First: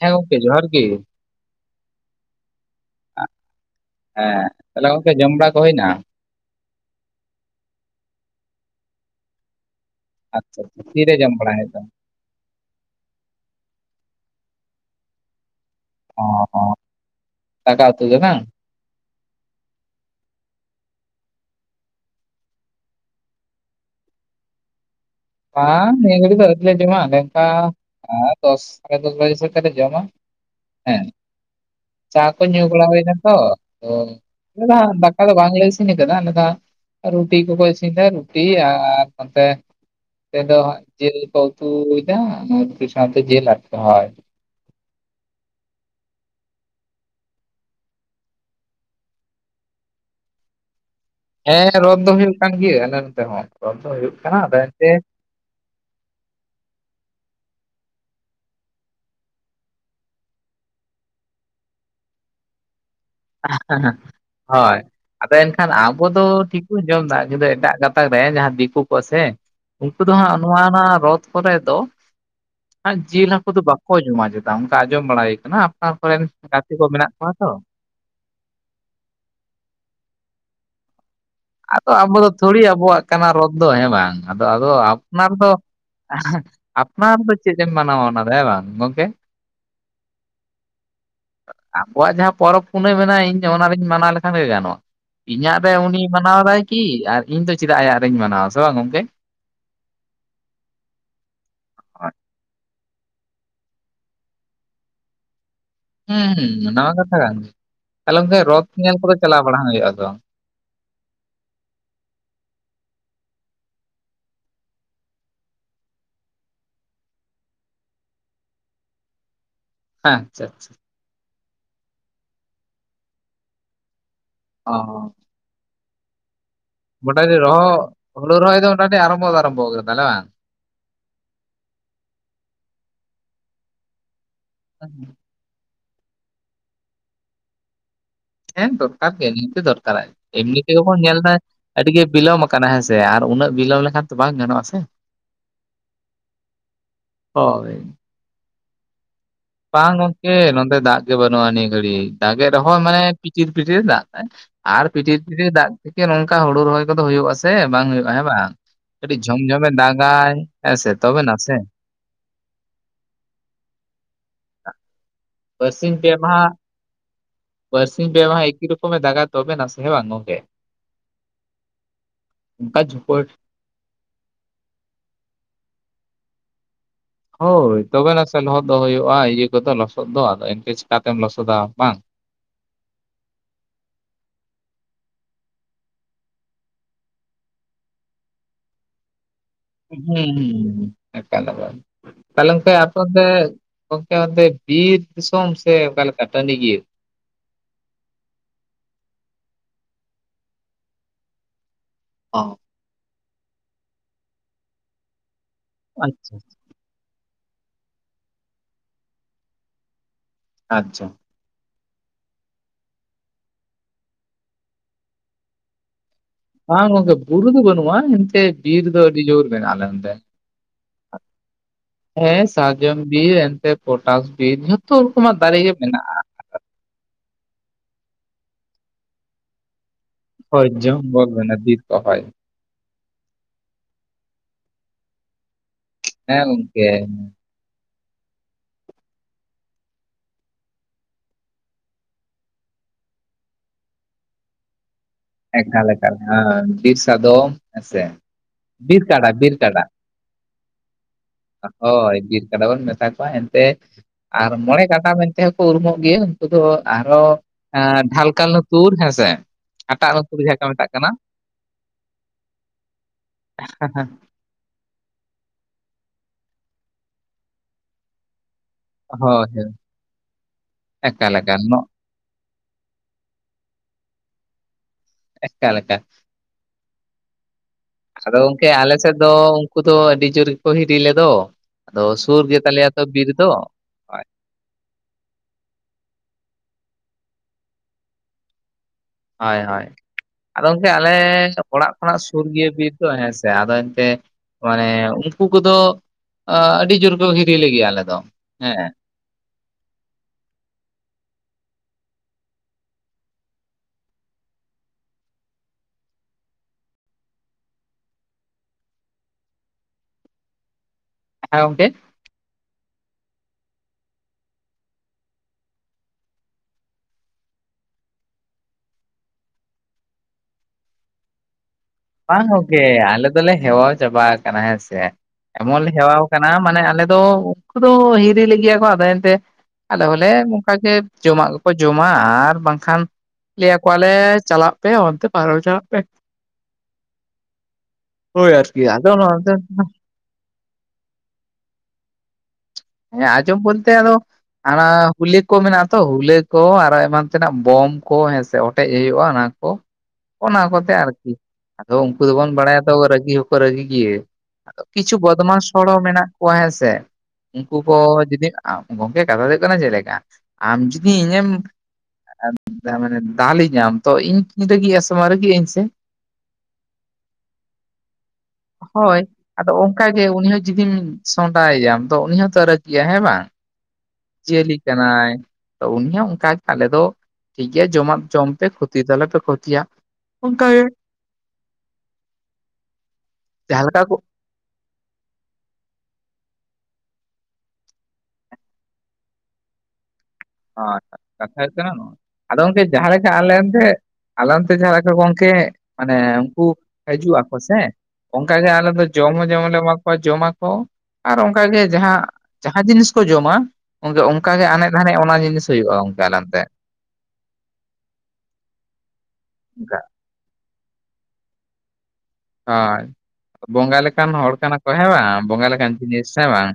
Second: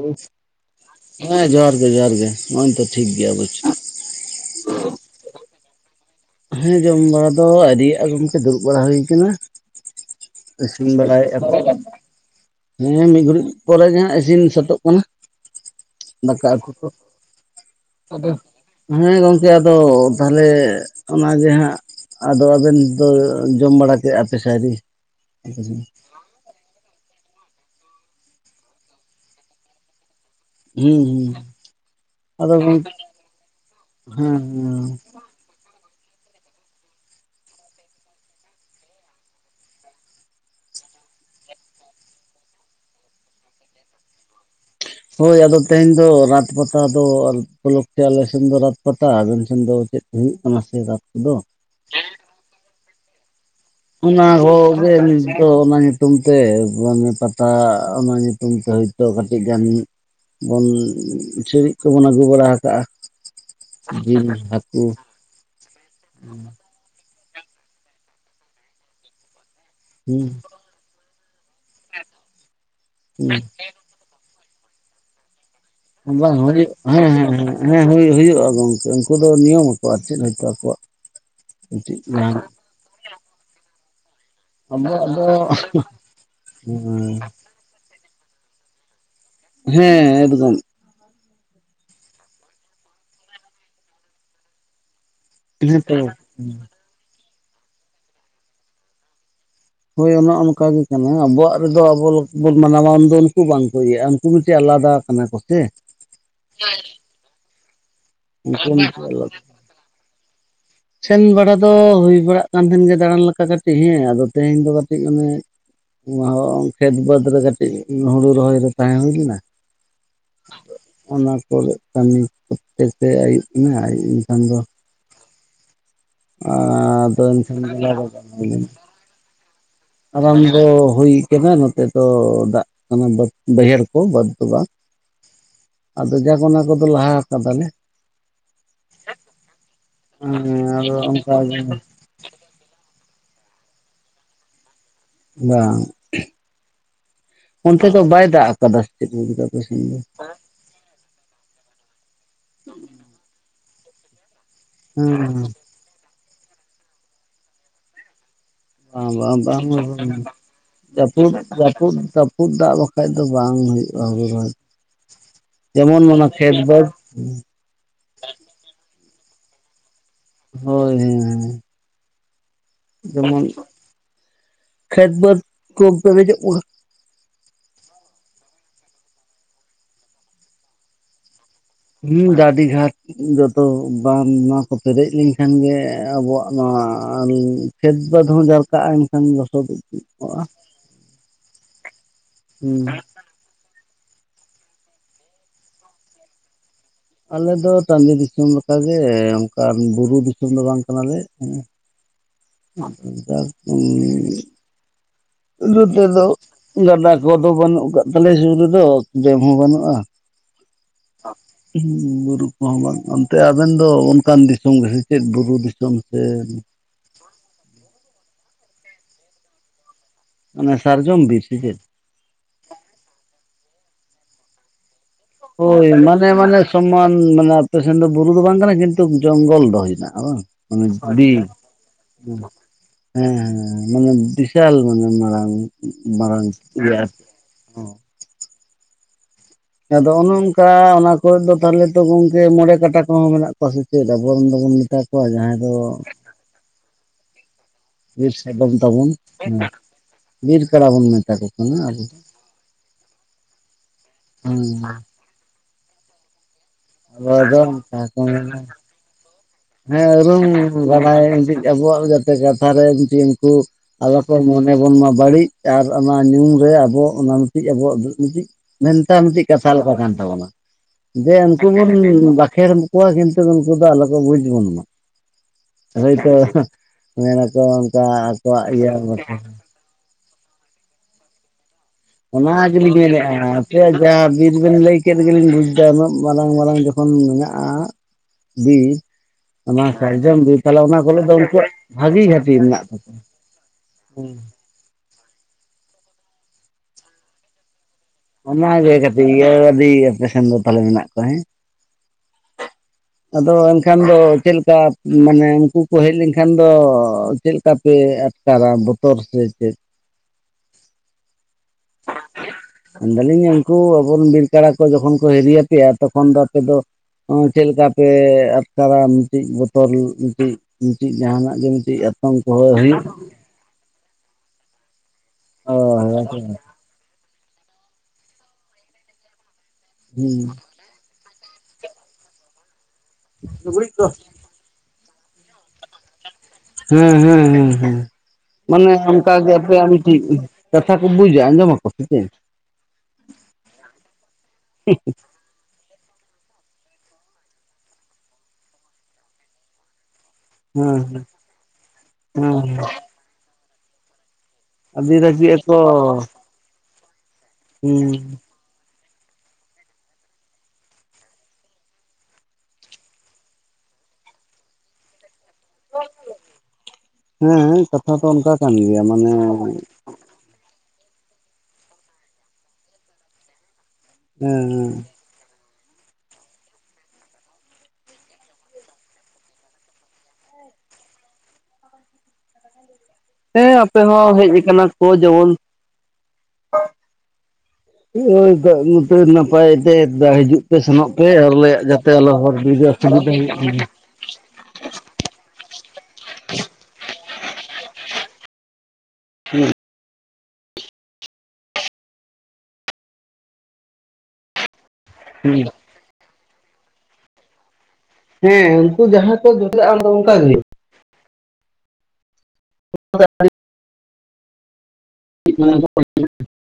ᱦᱮᱸ ᱜᱚᱝᱠᱮ ᱡᱚᱦᱟᱨ ᱜᱮ ᱦᱮᱸ ᱡᱚᱦᱟᱨ ᱜᱮ ᱡᱚᱦᱟᱨ ᱜᱮ ᱱᱚᱜᱼᱚᱭ ᱛᱚ ᱴᱷᱤᱠ ᱜᱮᱭᱟ ᱵᱚᱥ ᱾ ᱦᱮᱸ ᱛᱟᱦᱚᱞᱮ ᱜᱚᱝᱠᱮ ᱡᱚᱢ ᱵᱟᱲᱟ ᱠᱚ ᱦᱩᱭᱱᱟ ᱾ ᱦᱮᱸ ᱡᱚᱢ ᱵᱟᱲᱟ ᱫᱚ ᱟᱹᱭᱨᱤ ᱟ ᱜᱚᱢᱠᱮ ᱫᱩᱲᱩᱵ ᱵᱟᱲᱟ ᱦᱩᱭ ᱠᱟᱱᱟ ᱟᱪᱪᱷᱟ ᱾ ᱟᱪᱪᱷᱟ ᱤᱥᱤᱱ ᱛᱤᱨᱮ ᱡᱚᱢ ᱵᱟᱲᱟᱭᱮᱫ ᱵᱟᱲᱟ ᱟᱠᱚ ᱦᱩᱭᱩᱜ ᱛᱟᱢᱟ ᱾ ᱦᱮᱸ ᱢᱤᱫ ᱜᱷᱟᱹᱲᱤᱡ ᱯᱚᱨᱮ ᱜᱮ ᱦᱟᱸᱜ ᱤᱥᱤᱱ ᱥᱟᱹᱛᱚᱜ ᱠᱟᱱᱟ ᱫᱟᱠᱟ ᱩᱛᱩ ᱠᱚ ᱾ ᱴᱟᱠᱟ ᱩᱛᱩ ᱫᱚ ᱵᱟᱝ ᱦᱳᱭ ᱜᱚᱝᱠᱮ ᱟᱫᱚ ᱛᱟᱦᱚᱞᱮ ᱚᱱᱟ ᱡᱮ ᱦᱟᱸᱜ ᱾ ᱟᱫᱚ ᱟᱵᱮᱱ ᱫᱚ ᱡᱚᱢ ᱵᱟᱲᱟ ᱠᱮᱜᱼᱟ ᱯᱮᱥᱮ ᱟᱹᱣᱨᱤ ᱾ ᱵᱟᱝ ᱱᱤᱭᱟᱹ ᱜᱷᱟᱹᱲᱤᱡ ᱫᱚ ᱟᱣᱨᱤ ᱞᱮ ᱡᱚᱢᱟ ᱚᱱᱠᱟ ᱫᱚᱥ ᱥᱟᱲᱮ ᱫᱚᱥ ᱵᱟᱡᱮ ᱥᱮᱫ ᱛᱮᱞᱮ ᱡᱚᱢᱟ ᱾ ᱦᱮᱸ ᱦᱩᱸ ᱪᱟ ᱠᱚ ᱟᱫᱚ ᱧᱩ ᱵᱟᱲᱟ ᱜᱚᱝᱠᱮ ᱦᱩᱭᱱᱟ ᱛᱚ ᱦᱮᱸ ᱟᱫᱚ [unintelligible] ᱦᱮᱸ ᱦᱟᱸᱜ ᱫᱟᱠ ᱠᱟ ᱫᱚ ᱵᱟᱝᱞᱮ ᱤᱥᱤᱱ ᱠᱟᱫᱟ ᱟᱞᱮ ᱫᱚ ᱨᱩᱴᱤ ᱠᱚᱠᱚ ᱤᱥᱤᱱ ᱫᱟ ᱨᱩᱴᱤ ᱟᱨ ᱱᱚᱛᱮ ᱛᱤᱦᱤᱧ ᱫᱚ ᱡᱮᱞ ᱠᱚ ᱩᱛᱩ ᱦᱳᱭᱱᱟ [unintelligible] ᱥᱟᱶᱛᱮ ᱡᱮᱞ ᱟᱨᱠᱤ ᱦᱚᱭ᱾ ᱦᱳᱭ ᱟᱫᱚ ᱛᱮᱦᱮᱧ ᱫᱚ ᱨᱟᱛ ᱯᱟᱛᱟ ᱫᱚ ᱩᱯᱚᱞᱚᱠᱷᱮ ᱟᱞᱮ ᱥᱮᱱ ᱫᱚ ᱨᱟᱛ ᱯᱟᱛᱟ ᱟᱵᱮᱱ ᱥᱮᱱ ᱫᱚ ᱪᱮᱫ? ᱦᱩᱭᱩᱜ ᱠᱟᱱᱟ ᱥᱮ ᱨᱟᱛ ᱠᱚᱫᱚ᱾ ᱦᱮᱸ ᱨᱚᱫ ᱫᱚ ᱦᱩᱭᱩᱜ ᱠᱟᱱ ᱜᱮᱭᱟ ᱟᱞᱮ ᱱᱚᱛᱮ ᱦᱚᱸ᱾ ᱨᱚᱲ ᱫᱚ ᱦᱩᱭᱩᱜ ᱚᱱᱟ ᱠᱟᱱᱟ ᱟᱫᱚ ᱮᱱᱛᱮ ᱠᱚᱜᱮ ᱱᱤᱛ ᱫᱚ ᱚᱱᱟ ᱧᱩᱛᱩᱢ ᱛᱮ ᱢᱟᱱᱮ ᱯᱟᱛᱟ ᱚᱱᱟ ᱧᱩᱛᱩᱢ ᱛᱮ ᱦᱳᱭᱛᱳ ᱠᱟᱹᱴᱤᱡ ᱜᱟᱱ ᱵᱚᱱ ᱪᱤᱨᱤᱡ ᱠᱚᱵᱚᱱ ᱟᱹᱜᱩ ᱵᱟᱲᱟ ᱟᱠᱟᱜᱼᱟ᱾ ᱡᱤᱞ ᱟ ᱦᱳᱭ ᱦᱟᱹᱠᱩ ᱟᱫᱚ ᱮᱱᱠᱷᱟᱱ ᱟᱵᱚ ᱫᱚ ᱴᱷᱤᱠ ᱡᱚᱢᱫᱟ ᱠᱤᱱᱛᱩ ᱮᱴᱟᱜ ᱜᱟᱛᱟᱠ ᱨᱮ ᱡᱟᱦᱟᱸ ᱫᱤᱠᱩ ᱠᱚ ᱥᱮ ᱩᱝᱠᱩ ᱫᱚ ᱦᱟᱸᱜ ᱱᱚᱣᱟ ᱱᱚᱣᱟ ᱨᱚᱛ ᱠᱚᱨᱮ ᱫᱚ ᱡᱤᱞ ᱦᱟᱹᱠᱩ ᱦᱩᱸ ᱫᱚ ᱵᱟᱠᱚ ᱡᱚᱢᱟ ᱪᱮᱛᱟ ᱚᱝᱠᱟ ᱟᱸᱡᱚᱢ ᱵᱟᱲᱟ ᱦᱩᱭ ᱠᱟᱱᱟ᱾ ᱚᱱᱟ ᱠᱚᱨᱮᱱ ᱵᱟᱝ ᱦᱩᱭᱩᱜ ᱜᱟᱛᱮ ᱠᱚ ᱢᱮᱱᱟᱜ ᱦᱮᱸ ᱠᱚᱣᱟ ᱛᱚ᱾ ᱦᱮᱸ ᱦᱮᱸ ᱦᱳᱭ ᱦᱩᱭᱩᱜᱼᱟ ᱜᱚᱝᱠᱮ ᱩᱝᱠᱩ ᱫᱚ ᱱᱤᱭᱚᱢᱟ ᱠᱚ ᱟᱨ ᱪᱮᱫ ᱦᱳᱭᱛᱳ ᱟᱠᱚᱣᱟᱜ ᱟᱫᱚ ᱢᱤᱫᱴᱤᱡ ᱟᱵᱚ ᱫᱚ ᱡᱟᱦᱟᱸ ᱛᱷᱚᱲᱤ ᱟᱵᱚᱣᱟᱜ ᱠᱟᱱᱟ ᱨᱚᱛ ᱫᱚ ᱦᱮᱸ ᱵᱟᱝ ᱟᱫᱚ ᱟᱫᱚ ᱟᱯᱱᱟᱨ ᱫᱚ ᱟᱯᱱᱟᱨ ᱫᱚ ᱪᱮᱫ ᱮᱢ ᱢᱟᱱᱟᱣᱟ ᱚᱱᱟ ᱫᱚ ᱦᱮᱸ ᱵᱟᱝ ᱜᱚᱢᱠᱮ? ᱦᱮᱸ ᱮᱠᱫᱚᱢ ᱟᱵᱚᱣᱟᱜ ᱡᱟᱦᱟᱸ ᱯᱚᱨᱚᱵᱽ ᱯᱩᱱᱟᱹᱭ ᱢᱮᱱᱟᱜᱼᱟ ᱤᱧ ᱚᱱᱟᱨᱤᱧ ᱢᱟᱱᱟᱣ ᱞᱮᱠᱷᱟᱱ ᱜᱮ ᱜᱟᱱᱚᱜᱼᱟ᱾ ᱤᱧᱟᱹᱜ ᱨᱮ ᱦᱮᱸᱛᱚ ᱩᱱᱤ ᱢᱟᱱᱟᱣ ᱮᱫᱟᱭ ᱠᱤ ᱟᱨ ᱤᱧ ᱫᱚ ᱪᱮᱫᱟᱜ ᱟᱭᱟᱜ ᱨᱤᱧ ᱢᱟᱱᱟᱣᱟ ᱟ ᱥᱮ ᱵᱟᱝ ᱜᱚᱝᱠᱮ? ᱦᱳᱭ ᱚᱱᱮ ᱚᱱᱠᱟ ᱜᱮ ᱠᱟᱱᱟ ᱟᱵᱚᱣᱟᱜ ᱨᱮᱫᱚ ᱟᱵᱚ ᱵᱚᱱ ᱢᱟᱱᱟᱣ ᱫᱚ ᱩᱱᱠᱩ ᱵᱟᱝᱠᱚ ᱤᱭᱟᱹᱜᱼᱟ᱾ ᱠᱩᱢᱤᱴᱤ ᱟᱞᱟᱫᱟ ᱠᱟᱱᱟ ᱠᱚ ᱥᱮ᱾ ᱦᱩᱸ ᱱᱟᱣᱟ ᱠᱟᱛᱷᱟ ᱠᱟᱱ ᱜᱮ ᱛᱟᱞᱮ ᱚᱝᱠᱮ ᱨᱚᱛ ᱩᱱᱠᱩ ᱧᱮᱞ ᱢᱤᱫᱴᱮᱡ ᱠᱚᱫᱚ ᱪᱟᱞᱟᱣ ᱵᱟᱲᱟ ᱦᱩᱭᱩᱜᱼᱟ ᱥᱮ ᱵᱟᱝ? ᱥᱮᱱ ᱵᱟᱲᱟ ᱫᱚ ᱦᱩᱭ ᱵᱟᱲᱟᱜ ᱠᱟᱱ ᱛᱟᱦᱮᱸᱱ ᱜᱮ ᱫᱟᱬᱟᱱ ᱞᱮᱠᱟ ᱠᱟᱹᱴᱤᱡ ᱦᱮᱸ ᱟᱫᱚ ᱛᱮᱦᱮᱧ ᱫᱚ ᱠᱟᱹᱴᱤᱡ ᱚᱱᱮ ᱱᱚᱣᱟ ᱦᱚᱸ ᱠᱷᱮᱛ ᱵᱟᱫᱽ ᱨᱮ ᱠᱟᱹᱴᱤᱡ ᱦᱩᱲᱩ ᱨᱚᱦᱚᱭ ᱨᱮ ᱛᱟᱦᱮᱸ ᱦᱩᱭᱞᱮᱱᱟ᱾ ᱦᱟᱸᱪᱷᱟ ᱟᱪᱷᱟ ᱚᱱᱟ ᱠᱚᱨᱮ ᱠᱟᱹᱢᱤ ᱠᱚᱛᱮᱛᱮ ᱟᱹᱭᱩᱵ ᱮᱱᱟ ᱟᱹᱭᱩᱵ ᱮᱱᱠᱷᱟᱱ ᱫᱚ ᱚ ᱟᱨ ᱢᱚᱴᱟᱭᱱᱤ ᱨᱚᱦ ᱦᱩᱰᱩ ᱨᱚᱦᱚᱭ ᱫᱚ ᱢᱟᱴᱟᱢᱩᱴᱤ ᱟᱨᱟᱢᱵᱷ ᱫᱚ ᱟᱨᱚᱢᱵᱷ ᱠᱟᱱᱟ ᱟᱨᱟᱵᱚ ᱦᱩᱭ ᱠᱟᱱᱟ ᱱᱚᱛᱮ ᱫᱚ ᱫᱟᱜ ᱠᱟᱱᱟ ᱵᱟᱹᱫᱽ ᱵᱟᱹᱭᱦᱟᱹᱲ ᱠᱚ ᱵᱟᱹᱫᱽ ᱫᱚ ᱵᱟᱝ ᱾ [inaudible] ᱟᱫᱚ ᱡᱟᱠ ᱚᱱᱟ ᱠᱚ ᱫᱚ ᱞᱟᱦᱟ ᱟᱠᱟᱫᱟᱞᱮ᱾ ᱦᱮᱸ ᱫᱚᱨᱠᱟᱨ ᱜᱮ ᱮᱢᱱᱤ ᱛᱮ ᱫᱚᱨᱠᱟᱨᱟ ᱦᱮᱸ ᱮᱢᱱᱤ ᱛᱮ ᱟᱫᱚ ᱵᱚᱱ ᱧᱮᱞ ᱫᱟ ᱚᱱᱠᱟ ᱟᱹᱰᱤ ᱜᱮ ᱵᱤᱞᱚᱢ ᱠᱟᱱᱟ ᱦᱮᱸ ᱥᱮ ᱟᱨ ᱩᱱᱟᱹᱜ ᱵᱤᱞᱚᱢ ᱞᱮᱠᱷᱟᱱ ᱛᱚ ᱵᱟᱝ ᱜᱟᱱᱚᱜᱼᱟ ᱥᱮ᱾ ᱵᱟᱝ ᱦᱳᱭ ᱚᱱᱛᱮ ᱫᱚ ᱵᱟᱭ ᱫᱟᱜ ᱟᱠᱟᱫᱟ ᱥᱮ ᱪᱮᱫ ᱜᱚᱢᱠᱮ ᱵᱟᱝ ᱜᱚᱝᱠᱮ ᱱᱚᱛᱮ ᱫᱟᱜ ᱜᱮ ᱵᱟᱹᱱᱩᱜᱼᱟ ᱱᱤᱭᱟᱹ ᱜᱷᱟᱹᱲᱤᱡ ᱫᱟᱜ ᱮ ᱨᱮᱦᱚᱸ ᱢᱟᱱᱮ ᱯᱤᱴᱤᱨ ᱯᱤᱴᱤᱨ ᱫᱟᱜ ᱫᱟᱭ ᱟᱨ ᱦᱮᱸ ᱯᱤᱴᱤᱨ ᱯᱤᱴᱤᱨ ᱫᱟᱜ ᱛᱮᱠᱤ ᱱᱚᱝᱠᱟ ᱦᱳᱲᱳ ᱨᱚᱦᱚᱭ ᱠᱚᱫᱚ ᱦᱳᱭᱳᱜ ᱟᱥᱮ ᱵᱟᱝ ᱦᱳᱭᱳᱜᱼᱟ ᱦᱮᱸ ᱵᱟᱝ᱾ ᱟᱰᱤ ᱡᱷᱚᱢ ᱵᱟᱝ ᱵᱟᱝ ᱡᱷᱚᱢᱮ ᱫᱟᱜᱟᱭ ᱦᱮᱸ ᱥᱮ ᱛᱚᱵᱮ ᱱᱟᱥᱮ᱾ ᱠᱩᱫ ᱫᱟᱯ ᱯᱩᱫ ᱫᱟᱜ ᱵᱟᱠᱷᱟᱡ ᱫᱚ ᱵᱟᱝ ᱦᱩᱭᱩᱜᱼᱟ ᱦᱩᱲᱩ ᱨᱚᱦᱚᱭ᱾ ᱡᱮᱢᱚᱱ ᱚᱱᱟ ᱠᱮᱴᱵᱚᱴ᱾ ᱵᱟᱨ ᱥᱤᱧ ᱞᱮ ᱢᱟᱦᱟ ᱚᱠᱤ ᱨᱚᱠᱚᱢᱮ ᱫᱟᱜᱼᱟ ᱛᱚᱵᱮ ᱱᱟᱥᱮ ᱦᱮᱸ ᱵᱟᱝ ᱜᱚᱝᱠᱮ᱾ ᱦᱚᱭ [unintelligible] ᱚᱱᱠᱟ ᱡᱷᱩᱯᱟᱹ ᱡᱮᱢᱚᱱ ᱠᱷᱮᱛ ᱵᱟᱹᱫᱽ ᱠᱚ ᱯᱮᱨᱮᱪᱭᱟᱜᱼᱢᱟ᱾ ᱦᱚᱭ ᱛᱚᱵᱮ ᱱᱟᱥᱮ ᱞᱚᱦᱚᱫ ᱫᱚ ᱦᱩᱭᱩᱜᱼᱟ ᱤᱭᱟᱹ ᱠᱚ ᱫᱚ ᱞᱚᱥᱚᱫ ᱫᱚ ᱟᱫᱚ ᱤᱱᱠᱟᱹ ᱪᱤᱠᱟ ᱛᱮᱢ ᱞᱚᱥᱚᱫ-ᱟ ᱵᱟᱝ ᱾ ᱦᱩᱸ ᱫᱟᱫᱤ ᱜᱷᱟᱴ᱾ ᱡᱚᱛᱚ ᱵᱟᱱ ᱱᱚᱣᱟ ᱠᱚ ᱯᱮᱨᱮᱡ ᱞᱮᱱᱠᱷᱟᱱ ᱜᱮ ᱟᱵᱚᱣᱟᱜ ᱢᱟ ᱟ. ᱱᱤ ᱠᱷᱮᱛ ᱵᱟᱹᱫᱽ ᱦᱚᱸ ᱡᱟᱨᱠᱟᱜ-ᱟ ᱦᱟᱱᱤ ᱞᱚᱥᱚᱫᱤᱡ᱾ ᱦᱩᱻ ᱦᱩᱻ ᱮᱠᱟᱞ ᱮᱠᱟᱞ ᱛᱟᱦᱞᱮ ᱜᱚᱝᱠᱮ ᱦᱩᱸ ᱟᱯᱮ ᱚᱱᱛᱮᱼᱼ ᱜᱚᱝᱠᱮ ᱚᱱᱛᱮ ᱵᱤᱨ ᱫᱤᱥᱚᱢ ᱥᱮ ᱚᱠᱟ ᱞᱮᱠᱟ ᱴᱟᱺᱰᱤ ᱜᱮᱭᱟ ᱟᱞᱮ ᱫᱚ ᱴᱟᱺᱰᱤ ᱫᱤᱥᱚᱢ ᱞᱮᱠᱟ ᱜᱮ ᱚᱱᱠᱟ ᱵᱩᱨᱩ ᱫᱤᱥᱚᱢ ᱫᱚ ᱵᱟᱝ ᱠᱟᱱᱟ ᱞᱮ ᱦᱮᱸ᱾ ᱚ [unintelligible] ᱱᱚᱛᱮ ᱫᱚ᱾ ᱟᱪᱪᱷᱟ ᱜᱟᱰᱟ ᱠᱚᱫᱚ ᱵᱟᱹᱱᱩᱜ ᱠᱟᱜ ᱛᱟᱞᱮᱭᱟ ᱥᱩᱨ ᱨᱮᱫᱚ ᱰᱮᱢ ᱦᱚᱸ ᱵᱟᱹᱱᱩᱜᱼᱟ᱾ ᱟᱪᱪᱷᱟ᱾ [unintelligible] ᱦᱩᱸ ᱵᱩᱨᱩ ᱠᱚᱦᱚᱸ ᱵᱟᱱᱩ ᱟᱱᱛᱮ ᱟᱵᱮᱱ ᱫᱚ ᱚᱱᱠᱟᱱ ᱫᱤᱥᱚᱢ ᱜᱮ ᱥᱮ ᱪᱮᱫ ᱵᱩᱨᱩ ᱫᱤᱥᱚᱢ ᱥᱮᱼᱼ ᱵᱟᱝ ᱜᱚᱝᱠᱮ ᱵᱩᱨᱩ ᱫᱚ ᱵᱟᱱᱩᱜᱼᱟ ᱮᱱᱛᱮ ᱵᱤᱨ ᱫᱚ ᱟᱹᱰᱤ ᱡᱳᱨ ᱢᱮᱱᱟᱜᱼᱟ ᱟᱞᱮ ᱚᱱᱛᱮ᱾ ᱚᱱᱟ ᱥᱟᱨᱡᱚᱢ ᱵᱤᱨ ᱥᱮ ᱪᱮᱫ᱾ ᱦᱮᱸ ᱥᱟᱨᱡᱚᱢ ᱵᱤᱨ ᱮᱱᱛᱮ ᱯᱚᱴᱟᱥ ᱵᱤᱨ ᱡᱷᱚᱛᱚ ᱨᱚᱠᱚᱢᱟᱜ ᱫᱟᱨᱮ ᱜᱮ ᱦᱳᱭ ᱢᱮᱱᱟᱜᱼᱟ᱾ ᱢᱟᱱᱮ ᱢᱟᱱᱮ ᱥᱚᱢᱟᱱ ᱢᱟᱱᱮ ᱟᱯᱮ ᱥᱮᱱ ᱫᱚ ᱵᱩᱨᱩ ᱫᱚ ᱵᱟᱝ ᱠᱟᱱᱟ ᱠᱤᱱᱛᱩ ᱡᱚᱝᱜᱚᱞ ᱫᱚ ᱦᱳᱭ ᱦᱮᱱᱟᱜ [unintelligible] ᱡᱚᱝᱜᱚᱞ ᱟᱰᱤ᱾ [inaudible] ᱦᱮᱸ ᱢᱮᱱᱟᱜᱼᱟ ᱵᱤᱨ ᱠᱚ ᱦᱳᱭ ᱦᱮᱸ ᱢᱟᱱᱮ ᱵᱤᱥᱟᱞ ᱢᱟᱱᱮ ᱢᱟᱨᱟᱝ [inaudible] ᱦᱮᱸ ᱢᱟᱨᱟᱝ᱾ ᱜᱚᱝᱠᱮ [unintelligible] ᱟᱫᱚ ᱚᱱᱮ ᱚᱱᱠᱟ ᱚᱱᱟ ᱠᱚᱨᱮ ᱫᱚ ᱛᱟᱦᱚᱞᱮ ᱛᱚ ᱜᱚᱝᱠᱮ ᱢᱚᱬᱮ ᱠᱟᱴᱟ ᱠᱚᱦᱚᱸ ᱢᱮᱱᱟᱜ ᱠᱚᱣᱟ ᱥᱮ ᱪᱮᱫ ᱟᱵᱚᱨᱤᱱ ᱫᱚ ᱵᱚᱱ ᱢᱮᱛᱟ ᱠᱚᱣᱟ ᱡᱟᱦᱟᱸᱭ ᱫᱚ ᱮᱠᱟᱞ ᱮᱠᱟᱞ ᱦᱮ ᱵᱤᱨ ᱥᱟᱫᱚᱢ ᱦᱮᱸᱥᱮ ᱵᱤᱨ ᱥᱟᱫᱚᱢ ᱵᱤᱨ ᱛᱟᱵᱚᱱ ᱠᱟᱰᱟ ᱵᱤᱨ ᱠᱟᱰᱟ ᱵᱤᱨ ᱠᱟᱲᱟ ᱵᱚᱱ ᱢᱮᱛᱟ ᱠᱚ ᱠᱟᱱᱟ ᱟᱵᱚ ᱫᱚ᱾ ᱦᱳᱭ ᱵᱤᱨ ᱠᱟᱰᱟ ᱵᱚᱱ ᱢᱮᱛᱟ ᱠᱚᱣᱟ ᱮᱱᱛᱮ ᱟᱨ ᱦᱮᱸ ᱢᱚᱬᱮ ᱠᱟᱴᱟ ᱢᱮᱱ ᱛᱮᱦᱚᱸ ᱠᱚ ᱩᱨᱩᱢᱚᱜ ᱜᱮᱭᱟ ᱩᱱᱠᱩ ᱫᱚ ᱟᱨᱦᱚ ᱟᱵᱚ ᱫᱚ ᱚᱱᱠᱟ ᱠᱚ ᱰᱷᱟᱞᱠᱟ ᱢᱮᱱᱟ ᱞᱩᱛᱩᱨ ᱦᱮᱸ ᱥᱮ ᱦᱮᱸ ᱩᱨᱩᱢ ᱵᱟᱰᱟᱭ [unintelligible] ᱟᱵᱚᱣᱟᱜ ᱫᱚ ᱡᱟᱛᱮ ᱠᱟᱛᱷᱟᱨᱮ᱾ [unintelligible] ᱟᱵᱚᱣᱟᱜ ᱢᱚᱱᱮ ᱵᱚᱱ ᱢᱟ ᱵᱟᱹᱲᱤᱡ ᱟᱨ ᱚᱱᱟ ᱧᱩᱢ ᱨᱮ ᱟᱵᱚ ᱚᱱᱟ ᱢᱤᱫᱴᱤᱡ ᱟᱵᱚᱣᱟᱜ ᱢᱤᱫᱴᱤᱡ᱾ ᱢᱮᱱᱛᱟ ᱢᱤᱫᱴᱤᱡ ᱦᱳᱭ ᱦᱳᱭ ᱠᱟᱛᱷᱟ ᱞᱮᱠᱟ ᱠᱟᱱ ᱛᱟᱵᱚᱱᱟ ᱮᱠᱟᱞ ᱡᱮ ᱮᱠᱟᱞ ᱩᱱᱠᱩ ᱱᱚ ᱵᱚᱱ ᱵᱟᱼᱼ ᱯᱷᱮᱨ ᱩᱱᱠᱚᱣᱟᱜ ᱠᱤᱱᱛᱩ ᱩᱱᱠᱩᱫᱚ ᱟᱞᱚ ᱠᱚ ᱵᱩᱡᱽ ᱵᱚᱱ ᱢᱟ ᱮᱠᱟᱞ ᱮᱠᱟᱞ ᱦᱚᱭᱛᱚᱼᱼ ᱢᱮᱱᱟᱠᱚ ᱚᱱᱠᱟ ᱟᱫᱚ ᱟᱠᱚᱣᱟᱜ ᱜᱚᱝᱠᱮ ᱤᱭᱟᱹ ᱟᱞᱮ [inaudible] ᱥᱮᱫ ᱫᱚ ᱩᱱᱠᱩ ᱫᱚ ᱟᱹᱰᱤ ᱡᱳᱨ ᱜᱮᱠᱚ ᱦᱤᱨᱤ ᱞᱮᱫᱚ᱾ ᱟᱫᱚ ᱥᱩᱨ ᱚᱱᱟ ᱜᱮᱛᱟᱞᱮᱭᱟ ᱜᱮᱞᱤᱧ ᱛᱚ ᱵᱤᱨ ᱫᱚ ᱢᱮᱱᱮᱣᱟ ᱟᱯᱮ [unintelligible] ᱦᱳᱭ ᱡᱟᱦᱟᱸ ᱵᱤᱨᱵᱤᱱ ᱞᱟᱹᱭ ᱠᱮᱫ ᱜᱮᱞᱤᱧ ᱵᱩᱡ ᱫᱟ ᱩᱱᱟᱹᱜ ᱢᱟᱨᱟᱝ ᱢᱟᱨᱟᱝ ᱡᱚᱠᱷᱚᱱ ᱢᱮᱱᱟᱜᱼᱟ ᱵᱤᱨᱼᱼ ᱦᱳᱭ ᱦᱳᱭ ᱟᱫᱚ ᱜᱚᱝᱠᱮ ᱟᱞᱮ ᱫᱚ ᱩᱱᱠᱩᱣᱟᱜ ᱚᱲᱟᱜ ᱠᱷᱚᱱᱟᱜ ᱵᱷᱟᱹᱜᱤ ᱥᱩᱨ ᱜᱷᱟᱹᱴᱤ ᱜᱮᱭᱟ ᱢᱮᱱᱟᱜ ᱵᱤᱨ ᱛᱟᱠᱚᱣᱟ ᱫᱚ ᱦᱮᱸᱥᱮ ᱟᱫᱚ ᱮᱱᱛᱮᱼᱼ ᱦᱳᱭ ᱩᱱᱠᱩ ᱠᱚᱫᱚ ᱟᱸ ᱟᱹᱰᱤ ᱡᱳᱨ ᱠᱚ ᱦᱤᱨᱤ ᱞᱮ ᱜᱮᱭᱟ ᱟᱞᱮ ᱫᱚ ᱾ ᱚᱱᱟᱜᱮ ᱠᱟᱹᱴᱤᱡ ᱤᱭᱟᱹ ᱟᱹᱰᱤ ᱟᱯᱮᱥᱮᱱ ᱫᱚ ᱛᱟᱦᱞᱮ ᱢᱮᱱᱟᱜ ᱠᱚᱣᱟ ᱦᱮᱸ? ᱟᱫᱚ ᱮᱱᱠᱷᱟᱱ ᱫᱚ ᱪᱮᱫᱞᱠᱟ ᱢᱟᱱᱮ ᱩᱝᱠᱩ ᱠᱚ ᱦᱮᱡ ᱞᱮᱱᱠᱷᱟᱱ ᱫᱚ ᱪᱮᱫᱞᱠᱟ ᱯᱮ ᱠᱟᱨᱟ ᱵᱚᱛᱚᱨ ᱥᱮ ᱪᱮᱫ? ᱦᱮᱸ ᱜᱚᱝᱠᱮ ᱢᱮᱱᱫᱟᱞᱤᱧ ᱩᱱᱠᱩ ᱟᱵᱚᱨᱮᱱ ᱵᱤᱨ ᱠᱟᱲᱟ ᱠᱚ ᱡᱚᱠᱷᱚᱱ ᱠᱚ ᱦᱤᱨᱤᱭ ᱟᱯᱮᱭᱟ ᱛᱚᱠᱷᱚᱱ ᱫᱚ ᱟᱯᱮ ᱫᱚ ᱚᱸ ᱪᱮᱫ ᱞᱮᱠᱟ ᱯᱮ ᱟᱴᱟᱨᱟ ᱢᱤᱴᱤᱡ ᱵᱚᱛᱚᱨ ᱢᱤᱴᱤᱡ ᱢᱤᱫᱴᱤᱡ ᱡᱟᱦᱟᱱᱟᱜ ᱜᱮ ᱢᱤᱫᱴᱤᱡ ᱵᱟᱝ ᱟᱛᱚᱝᱠᱚ ᱜᱚᱝᱠᱮ ᱦᱩᱭᱩᱜ ᱟᱞᱮ ᱫᱚᱞᱮ ᱦᱮᱣᱟ ᱪᱟᱵᱟ ᱟᱠᱟᱱᱟ ᱦᱮᱸ ᱥᱮ ᱚ ᱮᱢᱚᱱ ᱞᱮ ᱦᱮᱣᱟᱣᱟ ᱠᱟᱱᱟ ᱢᱟᱱᱮ ᱟᱞᱮ ᱫᱚ ᱩᱝᱠᱩ ᱫᱚ ᱦᱤᱨᱤ ᱞᱮᱜᱮᱭᱟ ᱠᱚ ᱟᱫᱚ ᱮᱱᱛᱮ ᱟᱞᱮ ᱦᱚᱞᱮ ᱚᱝᱠᱟᱜᱮ ᱡᱚᱢᱟᱜ ᱜᱮᱠᱚ ᱡᱚᱢᱟ ᱟᱨ ᱵᱟᱝᱠᱷᱟᱱ ᱞᱟᱹᱭᱟ ᱠᱚᱣᱟᱞᱮᱼᱼ ᱪᱟᱞᱟᱜ ᱯᱮ ᱚᱱᱛᱮ ᱯᱟᱨᱚᱢ ᱪᱟᱞᱟᱜ ᱯᱮ᱾ ᱦᱮᱸ ᱦᱮᱸ ᱦᱮᱸ ᱦᱮᱸ ᱦᱳᱭ ᱟᱨᱠᱤ ᱢᱟᱱᱮ ᱟᱫᱚ ᱚᱱᱠᱟ ᱱᱚᱛᱮ ᱜᱮ ᱟᱯᱮᱭᱟ [unintelligible] ᱠᱟᱛᱷᱟ ᱠᱚ ᱵᱩᱡᱼᱟ ᱟᱸᱡᱚᱢ ᱠᱚ ᱥᱮ ᱪᱮᱫ? ᱦᱮᱸ ᱟᱡᱚᱢ ᱵᱚᱞᱛᱮ ᱟᱫᱚ ᱦᱟᱱᱟ ᱦᱩᱞᱮᱠ ᱠᱚ ᱢᱮᱱᱟᱜ ᱛᱚ ᱦᱩᱞᱟᱹ ᱠᱚ ᱟᱨᱚ ᱮᱢᱟᱱ ᱛᱮᱱᱟᱜ ᱵᱚᱢ ᱠᱚ ᱦᱮᱸᱥᱮ ᱚᱴᱮᱡ ᱦᱩᱭᱩᱜᱼᱟ ᱚᱱᱟ ᱠᱚ᱾ ᱚᱱᱟ ᱠᱚᱛᱮ ᱦᱮᱸ ᱦᱮᱸ ᱟᱨᱠᱤ ᱟᱫᱚ ᱩᱝᱠᱩ ᱫᱚᱵᱚᱱ ᱦᱮᱸ ᱵᱟᱲᱟᱭᱟ ᱛᱚ ᱨᱟᱹᱜᱤ ᱦᱚᱸᱠᱚ ᱨᱟᱹᱜᱤ ᱜᱮᱭᱟᱹ᱾ ᱟᱫᱚ ᱠᱤᱪᱷᱩ ᱟᱹᱵᱤᱱ ᱨᱟᱹᱜᱤᱜ ᱵᱚᱫᱢᱟᱥ ᱟᱠᱚ ᱦᱚᱲ ᱦᱚᱸ ᱢᱮᱱᱟᱜ ᱠᱚᱣᱟ ᱦᱮᱸ ᱥᱮ᱾ ᱩᱝᱠᱩ ᱠᱚ ᱦᱮᱸ ᱡᱩᱫᱤ ᱟᱢ ᱜᱚᱝᱠᱮ ᱠᱟᱛᱷᱟ ᱫᱚ ᱦᱩᱭᱩᱜ ᱠᱟᱱᱟ ᱪᱮᱜ ᱞᱮᱠᱟ ᱟᱢ ᱡᱩᱫᱤ ᱤᱧᱮᱢ ᱢᱟᱱᱮ ᱫᱟᱞᱤᱧ ᱧᱟᱢ ᱛᱚ ᱤᱧ ᱨᱟᱜᱤᱜ ᱟᱹᱧ ᱥᱮ ᱵᱟᱝ ᱨᱮᱜᱤ ᱤᱧ ᱥᱮ᱾ ᱦᱮᱸ ᱠᱟᱛᱷᱟ ᱛᱚ ᱚᱱᱠᱟ ᱠᱟᱱ ᱜᱮᱭᱟ ᱢᱟᱱᱮ ᱠᱟᱜ ᱜᱮ ᱩᱱᱤ ᱦᱚᱸ ᱡᱩᱫᱤᱢ ᱥᱚᱸᱰᱟᱭᱟᱢ ᱛᱚ ᱩᱱᱤ ᱦᱚᱸᱛᱚ ᱨᱟᱜᱤᱜᱼᱟᱭ ᱦᱮᱸ ᱵᱟᱝ᱾ ᱦᱮᱸ ᱡᱤᱭᱟᱹᱞᱤ ᱠᱟᱱᱟᱭ᱾ ᱛᱚ ᱩᱱᱤ ᱦᱚᱸ ᱚᱱᱠᱟᱜᱮ ᱟᱞᱮ ᱫᱚ ᱴᱷᱤᱠ ᱜᱮ ᱡᱚᱢᱟᱜ ᱡᱚᱢ ᱯᱮ ᱠᱷᱚᱛᱤ ᱫᱚ ᱟᱞᱚᱯᱮ ᱠᱷᱚᱛᱤᱭᱟ᱾ ᱚᱱᱠᱟᱜᱮ᱾ ᱦᱮᱸ ᱡᱟᱦᱟᱸ ᱟᱠᱚ ᱞᱮᱠᱟ ᱠᱚ ᱦᱚᱸ ᱦᱮᱡ ᱟᱠᱟᱱᱟ ᱠᱚ ᱡᱮᱢᱚᱱ [inaudible] ᱳᱭ ᱫᱟᱜ ᱱᱩᱛᱮ ᱱᱟᱯᱟᱭ ᱛᱮ ᱫᱟᱜ ᱦᱤᱡᱩᱜ ᱯᱮ ᱦᱳᱭ ᱥᱮᱱᱚᱜ ᱯᱮ ᱠᱟᱛᱷᱟ ᱟᱨᱞᱮ ᱦᱩᱭᱩᱜ ᱠᱟᱱᱟ ᱡᱟᱛᱮ ᱱᱚᱣᱟ ᱟᱞᱚ ᱦᱚᱨ ᱟᱫᱚ ᱵᱤᱨ ᱜᱚᱝᱠᱮ ᱨᱮ ᱡᱟᱦᱟᱸ ᱞᱮᱠᱟ ᱚᱥᱩᱵᱤᱫᱟ ᱟᱞᱮ ᱦᱩᱭᱩᱜ ᱚᱱᱛᱮ ᱟᱞᱮ ᱚᱱᱛᱮ ᱡᱟᱦᱟᱸ ᱫᱚ ᱜᱚᱝᱠᱮ ᱢᱟᱱᱮ ᱩᱱᱠᱩ ᱦᱤᱡᱩᱜ ᱟᱠᱚ ᱥᱮ ᱚᱱᱠᱟ ᱜᱮ ᱟᱞᱮ ᱫᱚ ᱡᱚᱢ ᱦᱚᱸ ᱡᱮᱢᱱ ᱞᱮ ᱮᱢᱟ ᱠᱚᱣᱟ ᱡᱚᱢᱟ ᱠᱚ, ᱟᱨ ᱚᱱᱠᱟᱜᱮ ᱡᱟᱦᱟᱸ ᱡᱟᱦᱟᱸ ᱡᱤᱱᱤᱥ ᱠᱚ ᱡᱚᱢᱟ ᱮ ᱚᱱᱠᱟᱜᱮ ᱟᱱᱮᱡ ᱫᱟᱱᱮᱡ ᱚᱱᱟ ᱡᱤᱱᱤᱥ ᱦᱩᱭᱩᱜ ᱦᱩᱭᱩᱜᱼᱟ ᱟᱞᱮ ᱚᱱᱛᱮ᱾ ᱦᱮᱸ ᱩᱱᱠᱩ ᱡᱟᱦᱟᱸ ᱠᱚ ᱡᱚᱴᱮᱫᱟᱜ ᱚᱱᱠᱟ ᱜᱮ ᱦᱩᱭᱩᱜᱼᱟ᱾ ᱦᱳᱭ ᱵᱚᱸᱜᱟ ᱞᱮᱠᱟᱱ ᱦᱚᱲ ᱠᱟᱱᱟ ᱠᱚ ᱦᱮᱸ ᱵᱟᱝ ᱵᱚᱸᱜᱟ ᱞᱮᱠᱟᱱ ᱡᱤᱱᱤᱥ ᱦᱮᱸ ᱵᱟᱝ᱾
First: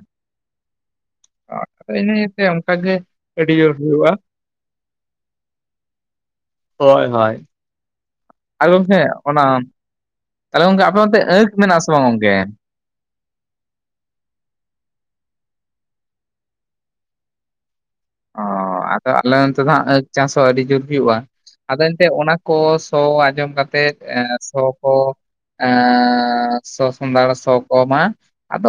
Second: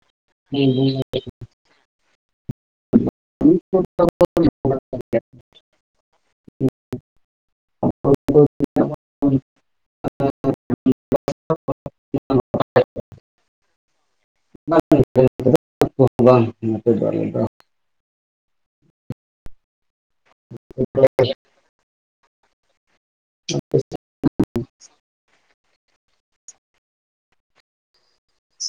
[unintelligible] ᱟᱸᱜ ᱤᱱᱟᱹ ᱤᱭᱟᱹᱛᱮ ᱚᱱᱠᱟᱜ ᱜᱮ ᱟᱹᱰᱤ ᱡᱳᱨ ᱵᱷᱤᱲᱚᱜᱼᱟ᱾ [unintelligible] ᱦᱳᱭ ᱦᱳᱭ᱾ ᱟᱞᱮ ᱥᱮᱫ ᱚᱱᱟ, ᱜᱚᱢᱠᱮ ᱚᱱᱟ ᱛᱟᱦᱚᱞᱮ ᱜᱚᱝᱠᱮ ᱟᱯᱮ ᱱᱚᱛᱮ ᱟᱸᱠ ᱢᱮᱱᱟᱜ ᱟᱥᱮ ᱵᱟᱝ ᱜᱚᱝᱠᱮ? [unintelligible] ᱵᱟᱝ ᱱᱚᱛᱮ ᱫᱚ ᱟᱞᱮ ᱫᱚ ᱚᱻ ᱟᱫᱚ ᱟᱞᱮ ᱚᱱᱛᱮ ᱫᱚ ᱦᱟᱜ ᱟᱸᱠ ᱪᱟᱥ ᱦᱚᱸ ᱟᱹᱰᱤ ᱡᱳᱨ ᱦᱩᱭᱩᱜᱼᱟ᱾ ᱟᱫᱚ ᱮᱱᱛᱮᱫ ᱚᱱᱟ ᱠᱚ ᱥᱚ ᱟᱸᱡᱚᱢ ᱠᱟᱛᱮᱫ ᱥᱚ ᱥᱚ ᱮᱸᱻ ᱥᱚ ᱥᱚᱸᱫᱷᱟᱲ ᱥᱚ ᱠᱚᱢᱟ ᱟᱫᱚ